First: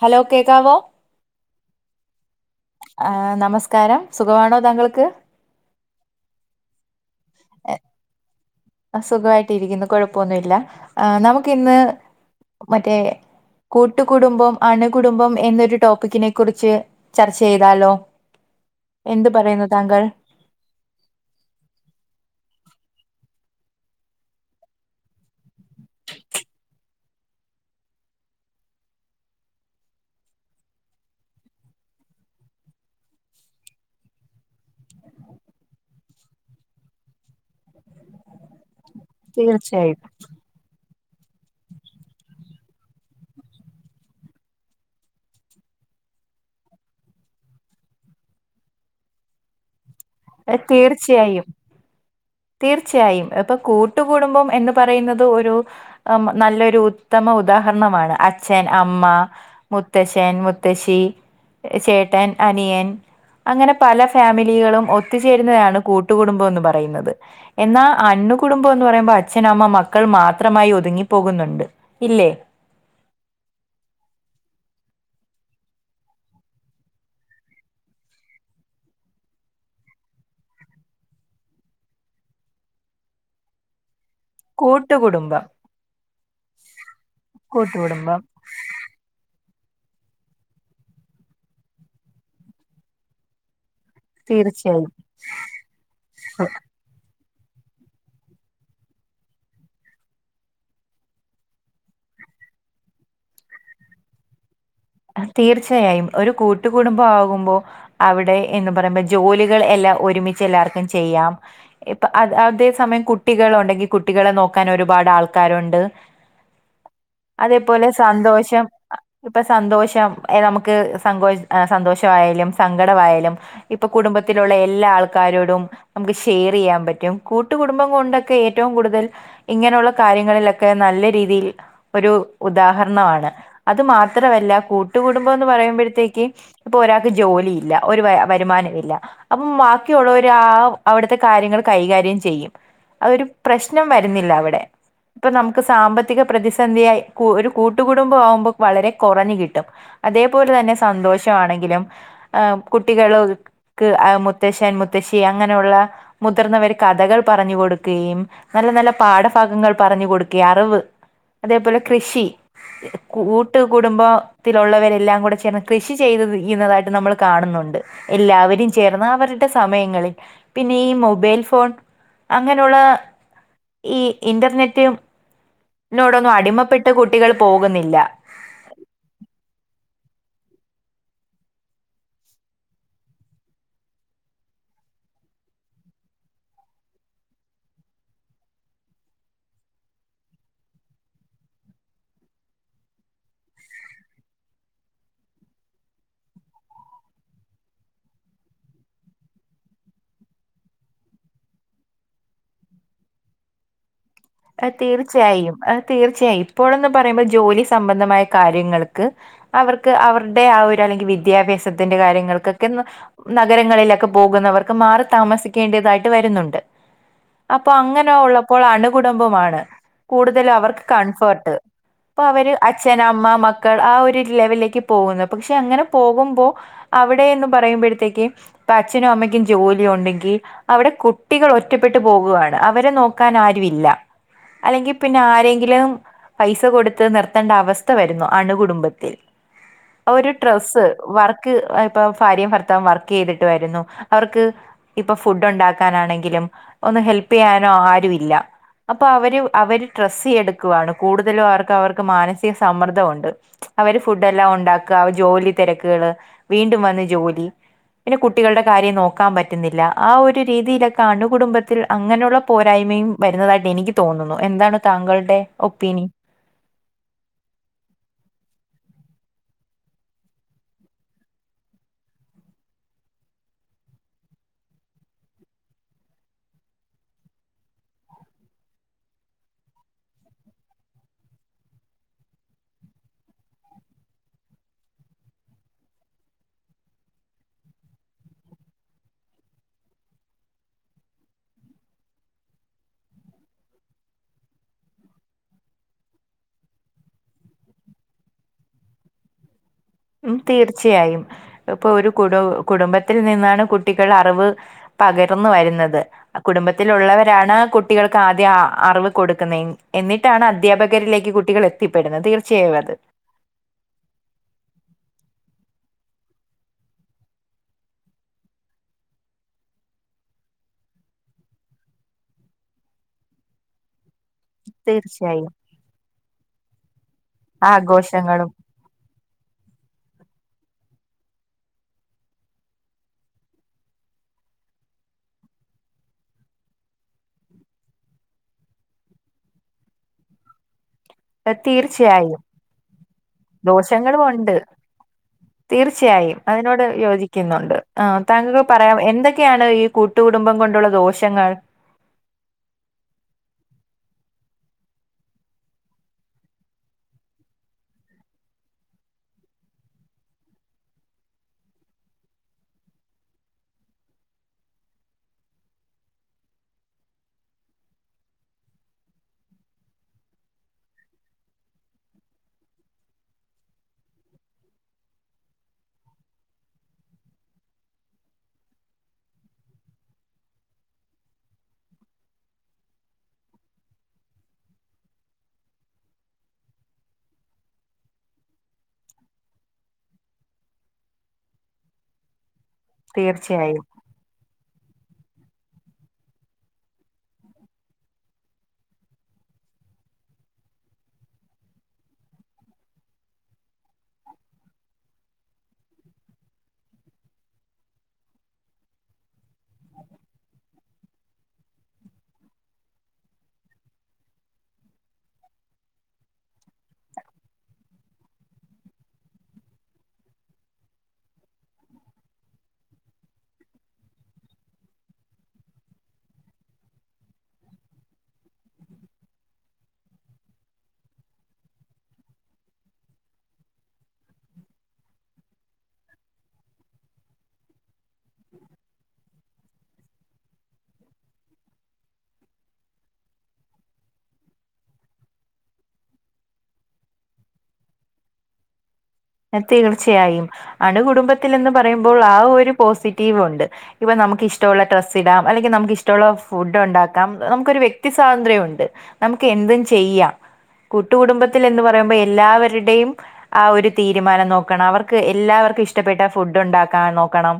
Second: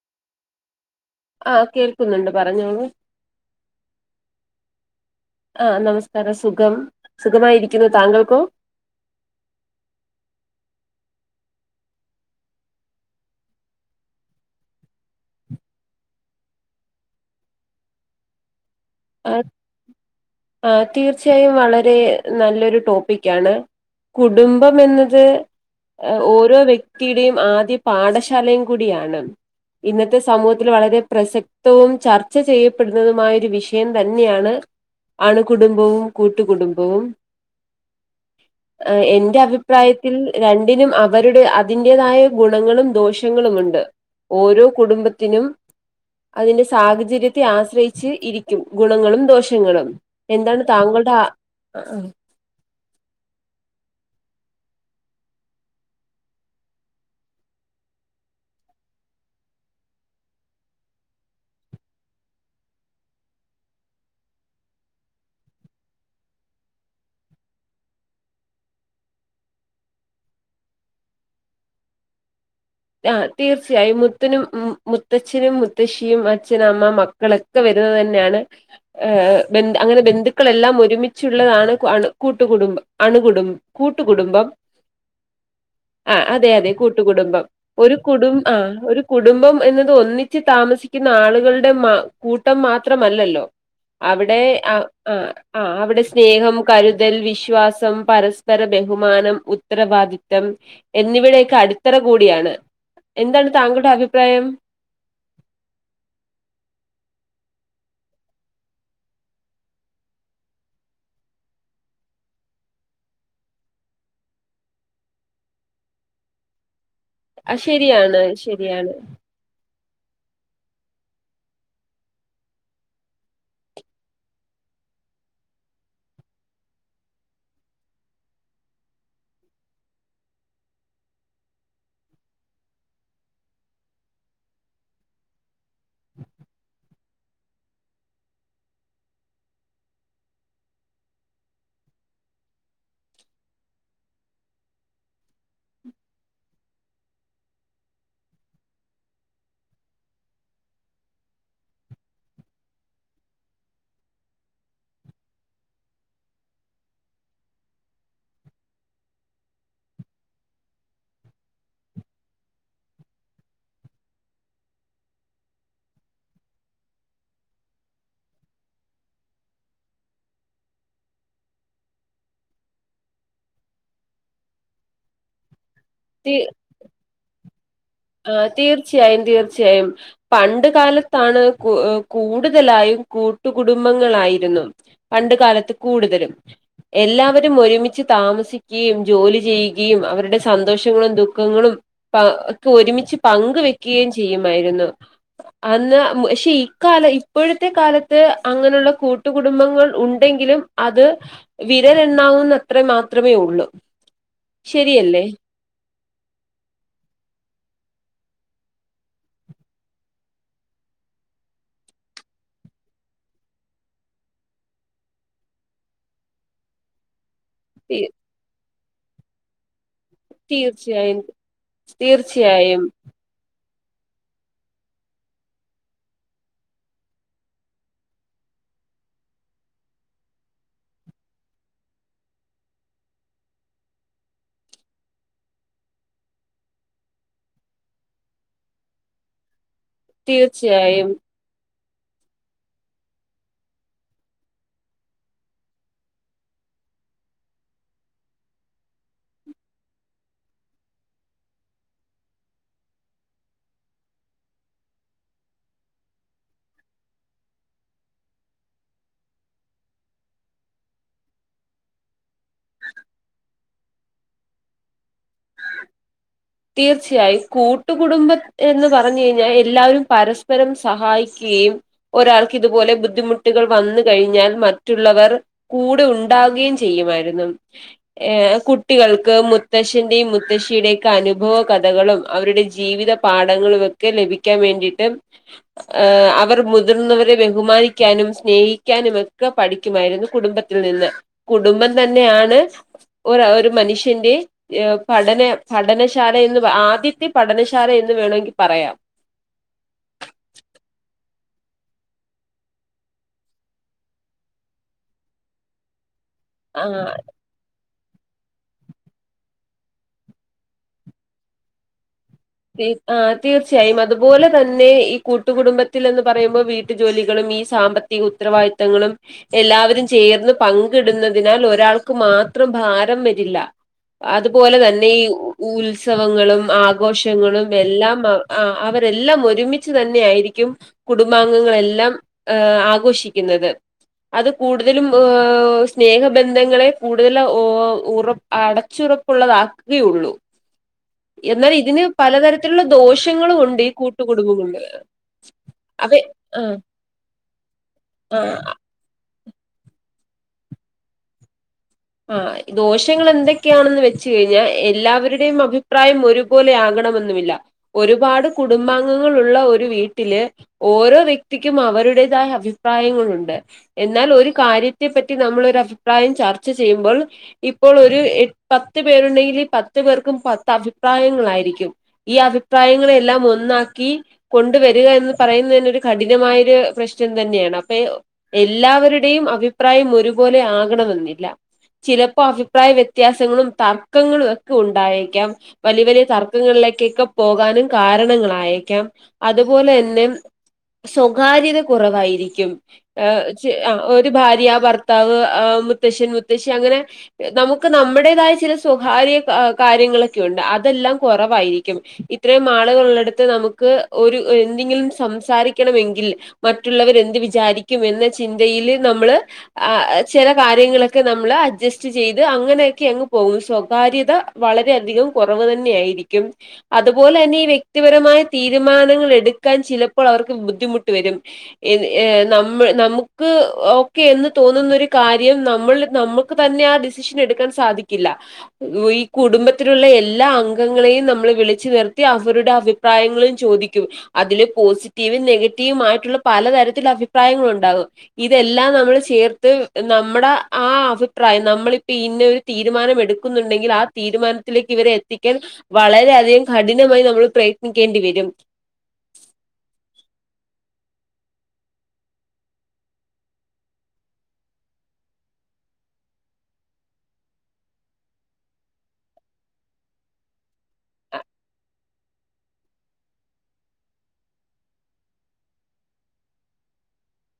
Hello കേക്കാവോ ആ കേൾക്കുന്നുണ്ട് പറഞ്ഞോളൂ ആ നമസ്കാരം സുഖമാണോ താങ്കൾക്ക് ആ നമസ്കാരം സുഖം സുഖമായിരിക്കുന്നു താങ്കൾക്കോ സുഖമായിട്ട് ഇരിക്കുന്നു കുഴപ്പൊന്നുമല്ല ആ നമുക്ക്ഇന്ന് മറ്റേ കൂട്ടുകുടുംബം അണുകുടുംബം എന്നൊരു ടോപ്പിക്കിനെ കുറിച്ച് ചർച്ച ചെയ്താലോ എന്ത് ആ പറയുന്നു താങ്കൾ ആ തീർച്ചയായും വളരെ നല്ലൊരു ടോപ്പിക് യാണ് കുടുംബം എന്നത് ഹ് ഓരോ വ്യക്തിയുടെയും ആദ്യ പാഠശാലയും കൂടിയാണ് ഇന്നത്തെ സമൂഹത്തിൽ വളരെ പ്രസക്തവും ചർച്ച ചെയ്യപ്പെടുന്നതുമായ ഒരു വിഷയം വിഷയം തന്നെയാണ് അണുകുടുംബവും കൂട്ടുകുടുംബവും [inaudible] അ എന്റെ തീർച്ചയായും അഭിപ്രായത്തിൽ രണ്ടിനും അ അവരുടെ അതിന്റതായ ഗുണങ്ങളും ദോഷങ്ങളുമുണ്ട് ഓരോ കുടുംബത്തിനും അതിന്റെ സാഹചര്യത്തെ ആശ്രയിച്ച് ഇരിക്കും ഗുണങ്ങളും ദോഷങ്ങളും ഏ, എന്താണ് താങ്കളുടെ ആ തീർച്ചയായും തീർച്ചയായും ഇപ്പൊ കൂട്ടുകൂടുംബം എന്ന് പറയുന്നത് ഒരു നല്ലൊരു ഉത്തമ ഉദാഹരണമാണ് അച്ഛൻ അമ്മ മുത്തശ്ശൻ മുത്തശ്ശി ചേട്ടൻ അനിയൻ അങ്ങനെ പല ഫാമിലികളും ഒത്തുചേരുന്നതാണ് കൂട്ടുകുടുംബന്ന് പറയുന്നത് എന്നാ അണു കുടുംബം എന്ന് പറയുമ്പോ അച്ഛനമ്മ മക്കൾ മാത്രമായി ഒതുങ്ങി പോകുന്നുണ്ട് ഇ ല്ലേ ആഹ് തീർച്ചയായും മുത്തനും മുത്തച്ഛനും മുത്തശ്ശിയും അച്ഛന അമ്മ മക്കളൊക്കെ തന്നെയാണ് അങ്ങനെ ബന്ധുക്കളെല്ലാം ഒരുമിച്ചുള്ളതാണ് കൂട്ടുകടും അണുകുടും കൂട്ടുകുടുംബം കൂട്ടുകുടുംബം ആഹ് അതെ അതെ കൂട്ടുകുടുംബം ഒരു കൂട്ടുകുടുംബം കുടും ആ ഒരു കുടും കുടുംബം എന്നത് ഒന്നിച്ച് താമസിക്കുന്ന ആളുകളുടെ മാ കൂട്ടം മാത്രമല്ലല്ലോ അവിടെ ആ തീർച്ചയായും ആ ആ അവിടെ സ്നേഹം കരുതൽ വിശ വിശ്വാസം പരസ്പര ബഹുമാനം ഉത്തരവാദിത്തം എന്നിിവയുടെയൊക്കെ അടിത്തറ കൂടിയാണ് എന്താണ് താങ്കളുടെ അഭിപ്രായം തീർച്ചയായും ഒരു കൂട്ടുകുടുംബം ആകുമ്പോ അവിടെ എന്ന് പറയുമ്പോ ജോലികൾ എല്ലാം ഒരുമിച്ച് എല്ലാവർക്കും ചെയ്യാം ഇ അതേ സമയം കുട്ടികളണ്ടെങ്കിൽ കുട്ടികളെ നോക്കാൻ ഒരുപാട് ആൾക്കാരുണ്ട് ആ അതേപോലെ ശരിയാണ് സന്തോഷം ശരിയാണ്. അ സന്തോഷം നമക്ക് സ സന്തോഷ ആാലും സങ്കട ആാലും ഇപ്പൊ കുടുംബത്തിലുള്ള എല്ലക്കാരോട ന ചെയ്യാൻ പറ്റും കൂട്ടടുംബം കൊണ്ടൊക്കെ ഏറ്റ കൂടു ഇങ്ങനെയുള്ള കാര്യങ്ങളിലൊക്കെ നല്ല രീതിയിൽ ഒരു ഉദാഹരണമാണ് അത് മാത്ര മാത്രമല്ല കൂട്ടുക കുടുംബം എന്ന് പറയുമ്പോഴത്തേക്ക് ഇപ്പൊ ഒരാൾക്ക് ജോലി ഇല്ല ഒരു വ വരുമാന ഇല്ല അപ്പം ബാക്കിയുള്ളവര് ആ അവിടുത്തെ കാര്യങ്ങൾ കൈകാര്യം ചെയ്യും അതൊരു പ്രശ്നം വരുന്നില്ലവിടെ ഇപ്പൊ നമുക്ക് സാമ്പത്തിക പ്രതിസന്ധിയായി ഒരു കൂട്ടുക കുടുംബം ആവുമ്പോ വളരെ കുറഞ്ഞു കിട്ടും അതേപോലെ തന്നെ സന്തോഷമാണെങ്കിലും കുട്ടികൾക്ക് മുത്തശ്ശൻ മുത്തശ്ശി അങ്ങനെയുള്ള മുതിർന്നവർ കഥകൾ പറഞ്ഞു കൊടുക്കുകയും നല്ല നല്ല പാഠഭാഗങ്ങൾ പറഞ്ഞു കൊടുക്കുക അറിവ് അതേപോലെ കൃഷി കൂട്ട് കുടുംബത്തിലുള്ളവരെല്ലാം കൂടെ ചേർ കൃഷി ചെയ്ത് ചെയ്യുന്നതായിട്ട് നമ്മൾ കാണുന്നുണ്ട് എല്ലാവരും ചേർന്ന അവരുടെ സമയങ്ങളിൽ പിന്നെ ഈ മൊബൈൽ ഫോൺ അങ്ങനെയുള്ള ഈ ഇന്റർനെറ്റിനോടൊന്നും അടിമപ്പെട്ട് കുട്ടികൾ പോകുന്നില്ല ആ തീർച്ചയായും തീർച്ചയായും പണ്ട് കാലത്താണ് കൂടുതലായും കൂട്ടുകുടുംബങ്ങളായിരുന്നു പണ്ട കാലത്ത് കൂടുതലും എല്ലാവരും ഒരുമിച്ച് താമസിക്കുകയും ജോലി ചെയ്യുകയും അവരുടെ സന്തോഷങ്ങളും ദുഃഖങ്ങളും പ്പ ഒരുമിച്ച് പങ്കവെക്കുകയും ചെയ്യുമായിരുന്നു അന്ന് പക്ഷെ ഇക്കാലം ഇപ്പോഴത്തെ ഇത്തെ കാലത്ത് അങ്ങനെയുള്ള കൂട്ടുകുടുംബങ്ങൾ ഉണ്ടെങ്കിലും അത് വിരലെണ്ണാവുന്ന അത്ര മാത്രമേ ഉള്ളൂ ശരിയല്ലേ തീർച്ചയായും അ തീർച്ചയായും ഇപ്പോഴന്ന് പറയുമ്പോ ജോലി സംബന്ധമായ കാര്യങ്ങൾക്ക് അവർക്ക് സംബന്ധമായ കാര്യങ്ങൾക്ക് അവരുടെ ആ ഒരു അല്ലെങ്കിൽ വിദ്യാഭ്യാസത്തിന്റെ കാര്യങ്ങൾക്കൊക്കെ നഗരങ്ങളിലൊക്കെ പോകുന്നവർക്ക് മാറി താമസിക്കേണ്ടതായിട്ട് വരുന്നുണ്ട്. അപ്പൊ തീ അങ്ങനെ ഉള്ളപ്പോൾ അണുകുടബമാണ് കൂടുതല അവർക്ക് തീർച്ചയായും കംഫേർട്ട് ഇപ്പൊ അവര് തീർച്ചയായും അച്ഛന അമ്മ മ മക്കൾ ആ ഒരു ലെവലിലേക്ക് പോകുന്നത് പക്ഷെ അങ്ങനെ പോകുമ്പോ അവിടെ എന്ന് പറയുമ്പയത്തേക്ക് ഇപ്പൊ അച്ഛനും അമ്മയ്ക്കും ജോലി ഉണ്ടെങ്കിൽ അവിടെ കുട്ടികൾ ഒറ്റപ്പെട്ട് പോകുകയാണ് അവരെ നോക്കാൻ ആരും ഇല്ല അല്ലെങ്കിൽ പിന്നെ ആരെങ്കിലും പൈസ കൊടുത്ത് നിർത്തേണ്ട അവസ്ഥ വരുന്നു അണുകുടുംബത്തിൽ ഒരു ട്രസ്സ് തീർച്ചയായും വർക്ക് അ ഭാര്യം ഭർത്താവം വർക്ക് ചെയ്തിട്ടു വരുന്നു അവർക്ക് ഇപ്പ ഫുഡ് ഉണ്ടാക്കാനാണെങ്കിലും ഹെൽപ്പ് ചെയ്യാനോ ആരു ഇില്ല. അപ്പൊ അവര് അവര് ഡസ്സ് എടുക്കുവാണ്. കൂടുതലും അവർക്ക്, അവർക്ക് മാനസിക സമ്മർദ്ദൊണ്ട്. അവര് ഫുടെല്ലാം ഉണ്ടാക്ക അവര് ജോലി തെരക്കേള് വീണ്ടും വന്ന് ജോലി പിനെ കുട്ടികൾടെ കാര്യം ന്നോക്കാൻ പറ്റുന്നില്ല ആ ഒരു രീതിയിലൊക്കാ അണുകുടുംബത്തിൽ അങ്ങനൊള്ള പോരായ്മയും വരുന്നതായിട്ട്. എനിക്ക് തോന്നുന്നു. എന്താണ് താങ്കളുടെ ഒപ്പീനി. തീർച്ചയായും കൂട്ടുകുടുംബം എന്ന് പറഞ്ഞയ്ഞ്ഞാ എല്ലാവരും പരസ്പരം സഹായിക്ക് കയും ഒരാൾക്ക് ഇതുപോലെ ബുദ്ധിമുട്ടുകൾ വന്ന് കഴിഞ്ഞാൽ മറ്റുള്ളവർ കൂടെ ഉണ്ടാ ക്കുകയും ചെയ്യുമായിരുന്നു ഏ കുട്ടികൾക്ക് മുത്തശ്ശന്റെയും മുത്തശ്ശിയ്ടെകെ നുഭവ കഥകളും അവരുടെ ജീവിത പാഠങ്ങളും ഒക്കെ ലഭിക്കാൻ വേണ്ടിയിട്ട്. അവർ മുതിർന്നവരെ ബഹുമാനിക്കാനും. സ്നേഹിക്കാനുമൊക്കെ പഠിക്കുമായിരുന്നു. കുടുംബത്തിൽ നിന്ന്. കുടുംബം തന്നെയാണ്. ഒരോഒരു മനുഷ്യന്റെ പഠന പഠനശാല എന്ന് വ ആദ്യത്തെ പഠനശാല എന്ന് വേണമെങ്കി പറയാം ഉം. തീർച്ചയായും. ഇപ്പോ ഒരു കുടു കുടുംബത്തിൽ നിന്നാണ് കുട്ടികൾ അറിവ് പകരുന്ന് വരുന്നത്. ആഹ് കുടുംബത്തിലുള്ളവരാണ് കു ട്ടികൾക്കാദ്യാ അറിവ് കൊടുക്ക്‌ന്നെ എന്നിട്ടാണദ്ധ്യാപകരിലേക്ക് കുട്ടികളെത്തിപ്പെട്ന്നത്. [unintelligible] എ ആ തീർച്ചയായും അതു പോലെ തൻ ന്നെ ഈ കൂട്ടുകുടുംബത്തിൽ എന്ന് പറയുമ്പം വീട്ടു ജോലികളും ഈ സാമ്പത്തിക ഉത്തരവായിത്തങ്ങളും എൽ ല്ലാവരും ചേർന്ന് പങ്കിടുന്നതിനാൽ ഒരാൾക്ക് മാത്രം ഭാരം വരില്ല. അതു പോലെ തന്നെ ഈ തീർച്ചയായും ഉൽസവങ്ങളും ആഘോഷ ഞങ്ങളും എല്ലാം അ ആഘോഷങ്ങളും ആ അവരെല്ലാം ഒരുമിച്ച് തന്നെ ആയിരി ക്യും കുടുംബാംഗങ്ങളെല്ലാം ഏ ആഘോഷിക്കുന്നത്. അത് കൂടുതലും [unintelligible] സ്നേഹ ബന്ധങ്ങളെ കൂടുതല ഓ ഉറ അടച്ചു റപ്പുള്ളതാക്കേ ഉള്ളു. [inaudible] എന്നാൽ ഇതിന് പല തീർച്ചയായും തരത്തിലുള്ള ദോഷങ്ങളു ഉണ്ടീ ദോഷങ്ങളും കൂട്ടുകുടുംബം ഉണ്ട് കൊണ്ട്. അവ തീർച്ചയായും. ആ അതിനോട് യോജിക്കുന്നുണ്ട്. ആ താങ്കൾ പറയാം എന്ത ക്കെയാണ് ഈ കൂട്ടു കുടുംബം കൊണ്ടുള്ള ദോഷങ്ങൾ. ആ, ദോഷങ്ങളെന്തൊക്കെയാണെന്ന് വെച്ച് കഴിഞ്ഞാ, എല്ലാവരുടെയും അഭിപ്രായം ഒരു പോലെ ആക ണമൊന്നുമില്ല. ഒരുപാട് കുടുംബാംഗങ്ങളുള്ള ഒരു വീട്ടില് ഓരോ വ്യക്തിക്കും അവ അവരുടെതായ അഭിപ്രായങ്ങളുണ്ട്. എന്നാൽ ഒരു കാര്യത്തെ പറ്റി നമ്മളൊരഭിപ്രായം ചർ ച്ച്‌ ചെയ്യുമ്പൾ ഇപ്പോൾ ഒര് എ പത്ത് പേരുണ്ടെങ്കില് പത്ത് പേർക്കും പത്തഭിപ്രായങ്ങളായി രിക്കും. ഈ അഭിപ്രായങ്ങളെയെല്ലാം ഒന്നാക്കി കൊണ്ടു വരിക എന്ന് പറയുന്നെന്നെ ഒരു കഠിനമായി ഒര് പ്രശ്നം തന്നെയാണ്. അപ്പെ എല്ലാവരുടെയും അഭിപ്രായം ഒരുപോലെ ആകണമെന്നില്ല. ചിലപ്പോ അഭിപ്രായ വ്യത്യാസങ്ങളും തർക്കങ്ങളു ഒക്കെ ഉണ്ടായേക്കാം. വലിയ വലിയ തർക്ക ങ്ങളിലേക്കെക്ക പോകാനും കാരണങ്ങളായേക്കാം. അതു പോലെന്നെ സ്വകാര്യത കുറവായിരിക്കും. ആ ശ് തീർച്ചയായും അ ഒരു ഭാര്യ, ഭർത്താവ്, ആ മുത്തശ്ശൻ, മു [unintelligible] അങ്ങനെ നമുക്ക് നമ്മുടേതായ ചില സ്വകാര്യ ക കാര്യങ്ങളൊക്കെയുണ്ട്. അതെല്ലാം കൊറ വായിരിക്കും. ഇത്രയും ആളുകളുള്ളടത്ത് നമുക്ക് ഒരു എന്തിങ്കിലും സംസാരിക്കണമെങ്കിൽ മറ്റുള്ളവരെന്ത് വിചാരിക്കും എന്ന ചിന്തയില് നമ്മള് ആ ചെല കാര്യങ്ങള് ക്കെ നമ്മള് അഡ്ജസ്റ്റ് ചെയ്ത് അങ്ങനെ ഒക്കെ അങ്ങ് പോവും. സ്വകാര്യത വളരെ അധികം കൊറവ് തന്നെ ആയി [unintelligible] അത് പോലെന്നെ ഈ വ്യക്തിപരമായ തീരുമാനങ്ങളെ ട്‌ക്കാൻ ചിലപ്പോൾ അവർക്ക് ബുദ്ധിമുട്ട്. വരും. [unintelligible] നമുക്ക് ഓക്കേ എന്ന് തോന്നുന്നൊരു കാര്യം നമ്മള്‌ല് നമ്മക്ക് തന്നെ ആ ഡിസിഷൻ എടുക്കാൻ സാധിക്കില്ല. ഈ കുടുംബത്തിലുള്ള എല്ലാ അംഗങ്ങളെയ് ഇ നമ്മള് വിളിച്ച് വരുത്തി അവരുടെ അഭിപ്രായങ്ങള് ചോദിക്കും. അതില് പോസിറ്റീവും നെഗറ്റീവുമാ മറ്റുള്ള പല തരത്തില്ള്ള അഭിപ്രായങ്ങളുണ്ടാകും ഇതെല്ലാം നമ്മള് ചേർത്ത് നമ്മ്ട ആ അഭിപ്രായം നമ്മളിപ്പം ഇന്ന ഒരു തീരുമാനം എടുക്കുന്നുണ്ടെങ്കിൽ. ആ തീരുമാനത്തിലേക്ക് ഇവരെ എത്തിക്കാൻ. വളരെയധികം കഠിനമായി നമ്മൾ പ്രയത്നിക്കേണ്ടി വരും [inaudible] ന തീർച്ചയായും അണു കുടുംബത്തിലെന്ന് പറയുമ്പോൾ ആ ഒരു പോസിറ്റീവുണ്ട് ഇപന്ന നമുക്ക് ഇഷ്ടുള്ള ഡ്രാസ് ഇടാം അല്ലെങ്കി ഇഷ്ടള്ള ഫുഡ് ഉണ്ടാക്കാം നമുക്കെരു വ്യക്തിസ്വാന്ത്രയുണ്ട് നമുക്ക് എന്തും ചെയ്യാം കൂട്ടുകടുംബത്തിൽ എന്ന് പറയുമ്പോ എല്ലാവരുടെയും ആ ഒര് തീരുമാനം നോക്കണം അവർക്ക് എല്ലാവർക്കും ഇഷ്ടപ്പെട്ട ഫുഡ് ഉണ്ടാക്കാ നോക്കണം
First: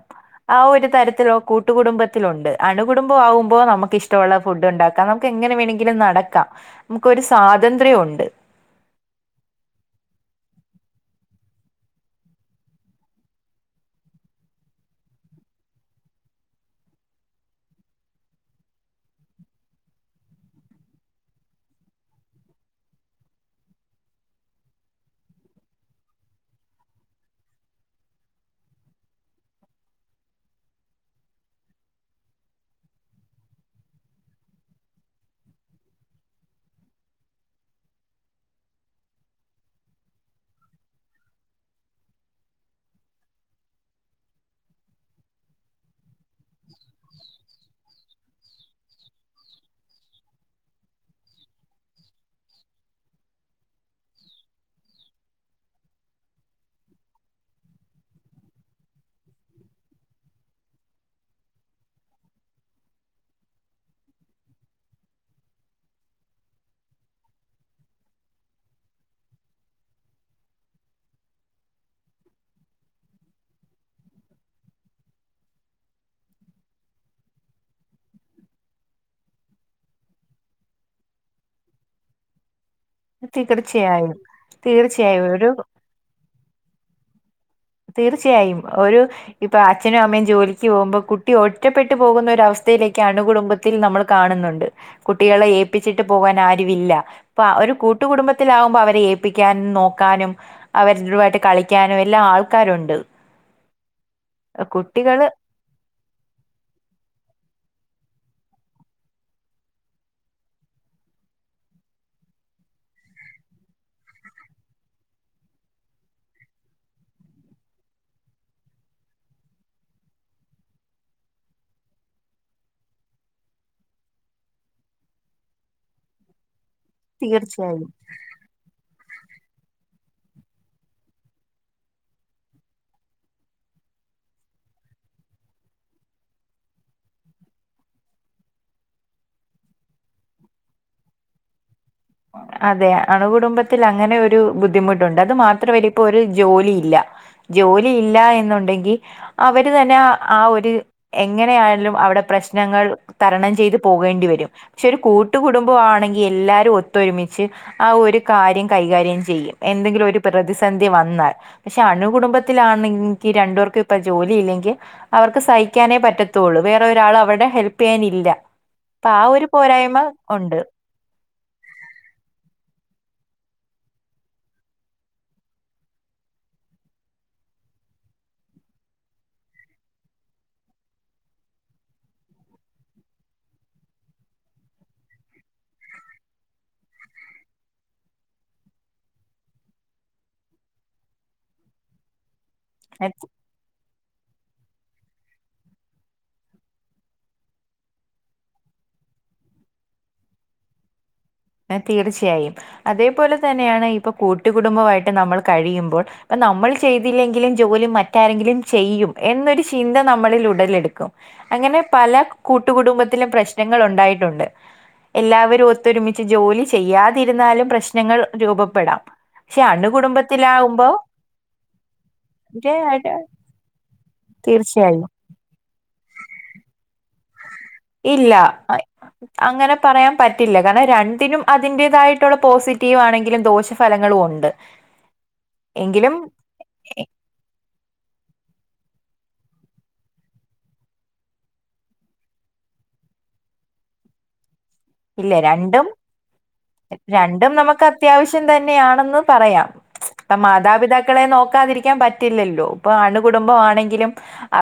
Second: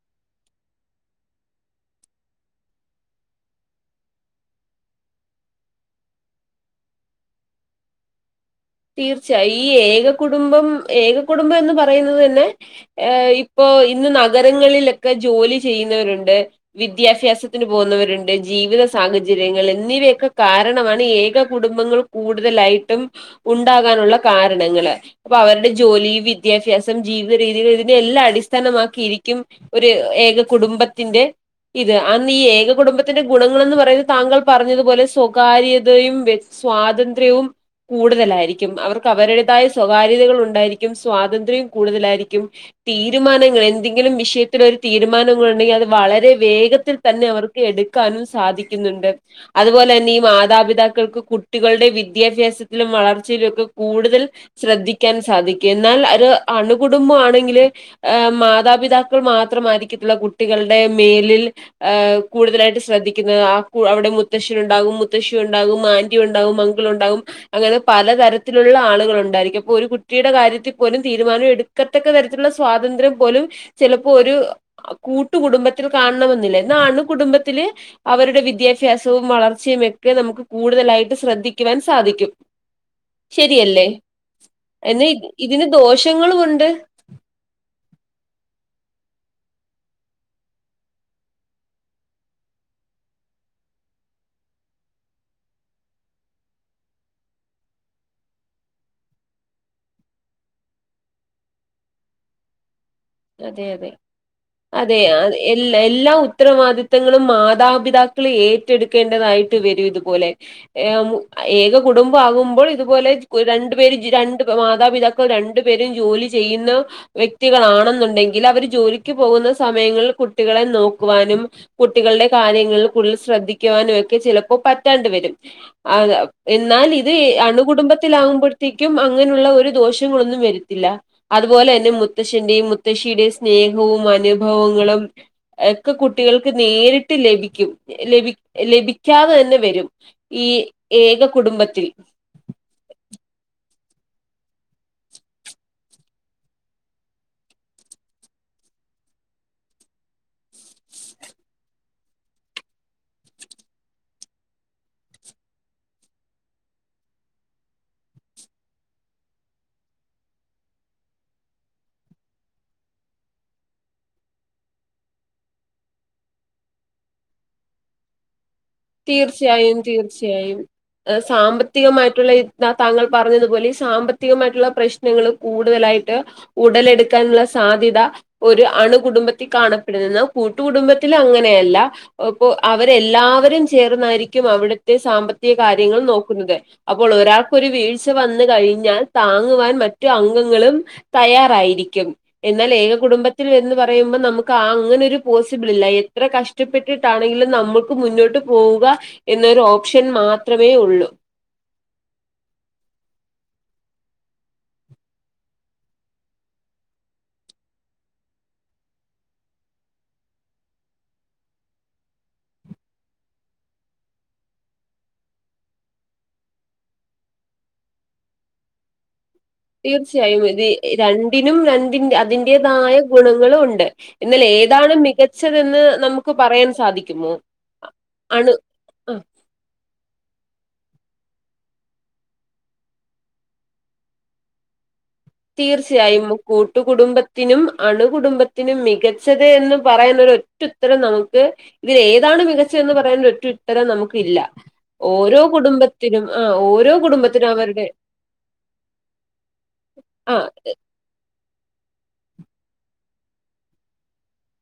ആ ഒരു തരത്തിലോ കൂട്ടുകടുംബത്തിലുണ്ട് അണു കുടുംബ ആകുമ്പോ നമുക്ക് ഇഷ്ടമുള്ള ഫുഡ് ഉണ്ടാക്കാം നമുക്ക് ഏ എങ്ങനെ വേണെങ്കിലും നടക്കാം നമുക്കരു സ്വാതന്ത്ര്യം ഉണ്ട് തീർച്ചയായും ഈ ഏക കുടുംബം ഏക കുടുംബം എന്ന് പറയുന്നത് തെന്നെ ഇപ്പോ ഓ ഇന്ന് നഗരങ്ങളിലൊക്കെ ജോലി ചെയ്യുന്നവരുണ്ട് വിദ്യാഭ്യാസത്തിന് പോകുന്നവരുണ്ട് ജീ ജീവിത സാഹചര്യങ്ങൾ എന്നിവയൊക്കെ കാരണമാണ് ഏക കുടുംബങ്ങൾ കൂടുതലായിട്ടും. ഉണ്ടാകാനുള്ള കാരണങ്ങള് അപ്പൊ അവരുടെ ജോലി വിദ്യാഭ്യാസം ജീവിത രീതികൾ ഇതിന്റെ എല്ലാടി അടിസ്ഥാനമാക്കിയിരിക്കും ഒരു ഏക കുടുംബത്തിന്റെ ഇത് അന്ന് ഈ ഏക കുടുംബത്തിന്റെ ഗുണങ്ങളെന്ന് പറയുന്നത് താങ്കൾ പറഞ്ഞതുപോലെ സ്വകാര്യതയും വെക്തി സ്വാതന്ത്ര്യവും കൂടെ തലായിരിക്കും അവർക്ക് അവരുടേതായ സ്വകാര്യതകൾ ഉണ്ടായിരിക്കും സ്വാതന്ത്ര്യം കൂടുതലായിരിക്കും തീരു തീരുമാനങ്ങൾ എന്തെങ്കിലും വിഷയത്തിലരു തീരുമാനങ്ങളൾ ഉണ്ടെങ്കിൽ അത് വളരെ വേഗത്തിൽ തന്നെ അവർക്ക് എടുക്കാനും സാധിക്കുന്നുണ്ട് അതുപോലെ തന്നെ ഈ മാതാപിതാക്കൾക്ക് കുട്ടികളുടെ വിദ്യാഭ്യാസ ലും വളർച്ചയിലും ഒക്കെ കൂടുതൽ ശ്രദ്ധിക്കാൻ സാധിക്കും എന്നാൽ ഒരു അണുകുടുംബാണെങ്കില് ഏ മാതാപിതാക്കൾ മാത്രമായിരിക്കത്തില്ല കുട്ടികളുടെ മേലിൽ കൂടുതലായിട്ട് ട്ട് ശ്രദ്ധിക്കുന്നത് ആ അവിടെ മുത്തശ്ശനുണ്ടാകും മുത്തശ്ശി ഉണ്ടാകും ആന്റി ഉണ്ടാവും അംഗിളു ണ്ടാകും അങ്ങനെ പലതരത്തിലുള്ള ആളുകളുണ്ടായിരിക്കും അപ്പോ ഒരു കുട്ടിയുടെ കാര്യത്തിൽ പോലും തീരുമാനം എടുക്കത്തക്ക തരത്തിലുള്ള സ്വാതന്ത്ര്യം പോലും ചിലപ്പോ ഒരു കൂട്ടു കുടുംബത്തിൽ കാണണമെന്നില്ല എന്നാ അണുകുടുംബത്തിൽ അവരുടെ വിദ്യാഭ്യാസവും വളർച്ചയയും എക്കെ നമുക്ക് കൂടുതലായിട്ട് ശ്രദ്ധിക്കുവാൻ സാധിക്കും ശരിയല്ലേ തീർച്ചയായും എന്നെ ഇ തീർച്ചയായും ഒരു ഇതിന് ദോഷങ്ങളുമുണ്ട് തീർച്ചയായും ഒരു ഇപ്പൊ അച്ഛനും അമ്മയും ജോലിക്ക് പോകുമ്പോ കുട്ടി ഒറ്റപ്പെട്ടു പോകുന്ന ഒരു അവസ്ഥ തിലേക്ക് അണുകുടുംബത്തിൽ നമ്മൾ കാണുന്നുണ്ട് കുട്ടികളെ ഏപ്പിച്ചിട്ട് പോകാൻ ആരുമില്ല പ്പ ഒരു കൂട്ടു കുടുംബത്തിലകുമ്പോ അവരെ ഏൽപ്പിക്കാനും നോക്കാനും അവരുവായിട്ട് കളിക്കാനും എല്ലാ ആൾ ക്കാരുണ്ട് അതെ അതെ അതെ അ എല്ല എല്ലാ ഉത്തരവാദിത്തങ്ങളും മാതാപിതാ ക്ള് ഏറ്റെടുക്കേണ്ടതായിട്ട് വരും ഇതുപോലെ എം ഏക കുടുംബം ആകുമ്പോൾ ഇതുപോലെ രണ്ടു പേരും രണ്ട് മാതാപിതാക്കൾ രണ്ടുപേരും ജോലി ചെയ്യുന്ന വ്യക്തികളാണെന്നുണ്ട് ഉണ്ടെങ്കിൽ അവര് ജോലിക്ക് പോകുന്ന സമയങ്ങളിൽ കുട്ടികളെ നോക്കുവാനും കുട്ടികളൾടെ കാര്യങ്ങളിൽ ഫുൾ ശ്രദ്ധിക്കുവാനും ഒക്കെ ചിലപ്പോ പറ്റാണ്ട വരും അത് അ എന്നാൽ ഇത് തീർച്ചയായും അണുകുടുംബത്തിലാകുമ്പോഴ്ത്തേക്കും അങ്ങനുള്ള ഒരു ദോഷം ങ്ങളൊന്നും വരത്തില്ല അതുപോലെന്നെ മുത്തശ്ശന്റെയും മുത്ത മുത്തശ്ശിയുടെ സ്നേഹവും അനുഭവങ്ങളും ഒക്കെ കുട്ടികൾക്ക് നേരിട്ട് ലഭിക്കും. ലഭി ലഭിക്കാതെന്നെ വരും ഈ ഏക കുടുംബത്തിൽ അതെ [inaudible] അതെ അണുകുടുംബത്തിൽ അങ്ങനെ ഒരു ബുദ്ധിമുട്ടുണ്ട് അത് മാത്രമല്ല ഇപ്പെരു ജോലി ഇല്ല ജോലിയില്ല എന്നുണ്ടെങ്കിൽ അവര് തന്നെ ആ ഒര് എങ്ങനെയായാലും അവിടെ പ്രശ് നങ്ങൾ തരണം ചെയ്ത് പോകേണ്ടി വരും പക്ഷെ ഒരു കൂട്ടുക കുടുബമാണെങ്കിൽ എല്ലാവാരും ഒ ഒത്തെരുമിച്ച് ആ ഒരു കാര്യം കൈകാര്യം ചെയ്യും എന്തെങ്കിലും ഒരു പ്രതിസന്ധി വന്നാൽ പക്ഷെ. അണു കുടുംബത്തിലാണെങ്കി രണ്ട്പേർക്കും ഇപ്പ ജോലി ഇല്ലെങ്കിൽ അവർക്ക് സഹിക്കാനെ പറ്റത്തെള്ളൂ വേറെ ഒരാൾ അവിടെ ഹെൽപ് ചെയ്യാനില്ല അപ്പൊ ആ ഒരു തീർച്യായും, പോരായ്മ തീർച്യായും, ഉണ്ട്. ഏ സാമ്പത്ത് ത്തീകമായിട്ടുള്ളയീ ആ താങ്കൾ പറഞ്ഞത് പോലെ, സാമ്പത്തികമായിട്ട്ള്ള പ്രശ്നങ്ങള് കൂട് തലായിട്ട് ഉണ് ഉടലെട്ക്കാന്ള്ള സാധിത, ഒര് അണ്കുടുംബത്തിക്കാണപ്പെടുന്നാ കൂട്ടുകുടുംബത്തിലങ്ങനെയല്ല് ടാ ഓപോ അവര് എല്ലാവരും ച് ചേർന്നായിരിക്കും അവിടുത്തെ സാമ്പത്തികാര്യങ്ങൾ നോക്കുന്നത്. അപ്പോൾ ഒരാൾക്കൊരു വീഴ്ച വന്ന് കഴി ഴിഞ്ഞാൽ താങ്ങുവാൻ മറ്റു അങ്ങങ്ങളും തയ്യാറായിരിയ്ക്കും. എന്നാൽ ഏക കുടുംബത്തിൽ എന്ന് പറയുമ്പം നം മക്ക്‌ ആ അങ്ങനൊരു പോസിബിൾ ഇല്ല. എത്ര കഷ്ടപ്പെട്ടിട്ടാണെങ്കിലും നമ്മുക്ക് മുന്നോട്ട് പോവുക, എന്നൊരു ഓപ്ഷൻ മാത്രമേ ഉള്ളൂ ഏ തീർച്യായും, അതേപോലെ തന്നെയാണ് ഇപ്പൊ കൂട്ടികുടുംബമായിട്ട് നമ്മൾ കഴിയുമ്പോൾ അ നമ്മൾ ചെയ്തില്ലെങ്കിലും ജോലി മറ്റാരെങ്കിലും ചെയ്യും എന്നൊരു ചിന്ത നമ്മളിൽ ഉടലെടുക്കും. അങ്ങനെ പല ക് കൂട്ടുകുടുംബത്തിലും പ്രശ്നങ്ങൾ ഒണ്ടായിട്ടുണ്ട്. എല്ലാവരും ഒത്തൊരുമി ച്ച് ജോലി ചെയ്യാതിരുന്നാലും പ്രശ്നങ്ങൾ രൂബപ്പെടാം. തീർച്യായും, ഇതി രണ്ടിനും രണ്ടിൻ്റെ ഇത് അതിന്റെതായ ആയിട്ട് ഗുണങ്ങളുംണ്ട്. ന്നലെ ഏതാണ് തീർച്ചയായും മികച്ചതെന്ന് നമുക്ക് പറയൻ സാധിക്കുമോ? ഇല്ലാ, അണു അ ആഹ് അങ്ങനെ പറയാൻ പറ്റില്ല കാരണം, രണ്ടിനും അതിൻ്റെതായിട്ടുള്ള പോസിറ്റീവാണെങ്കിലും ദോഷഫലങ്ങളു ഒണ്ട്. തീർച്ചയായും, മു കൂട്ടുകുടുംബത്തിനും അണ്കുടുംബത്തിനും മികച് മികച്ചത് എന്ന് പറയാൻ നൊരുറ്റുത്തരം നമുക്ക് ഇതിൽ ഏതാണ് മികച്ചന്ന് പറയാൻ ഒരുറ്റു ത്തരം നമുക്ക് ഇ ഇല്ല. ഇല്ല്യ, രണ്ടും ര കുടുംബത്തിനും രണ്ടും അവരുടെ നമുക്കത്യാവശ്യം തന്നെയാണെന്ന് പറയാം. ആ ഇപ്പം മാതാപിതാക്കളെ നോക്കാതിരിയ്ക്കാൻ പറ്റില്ലല്ലോ, ഇപ്പൊ അണ്കുടുംബമാണെങ്കിലും അ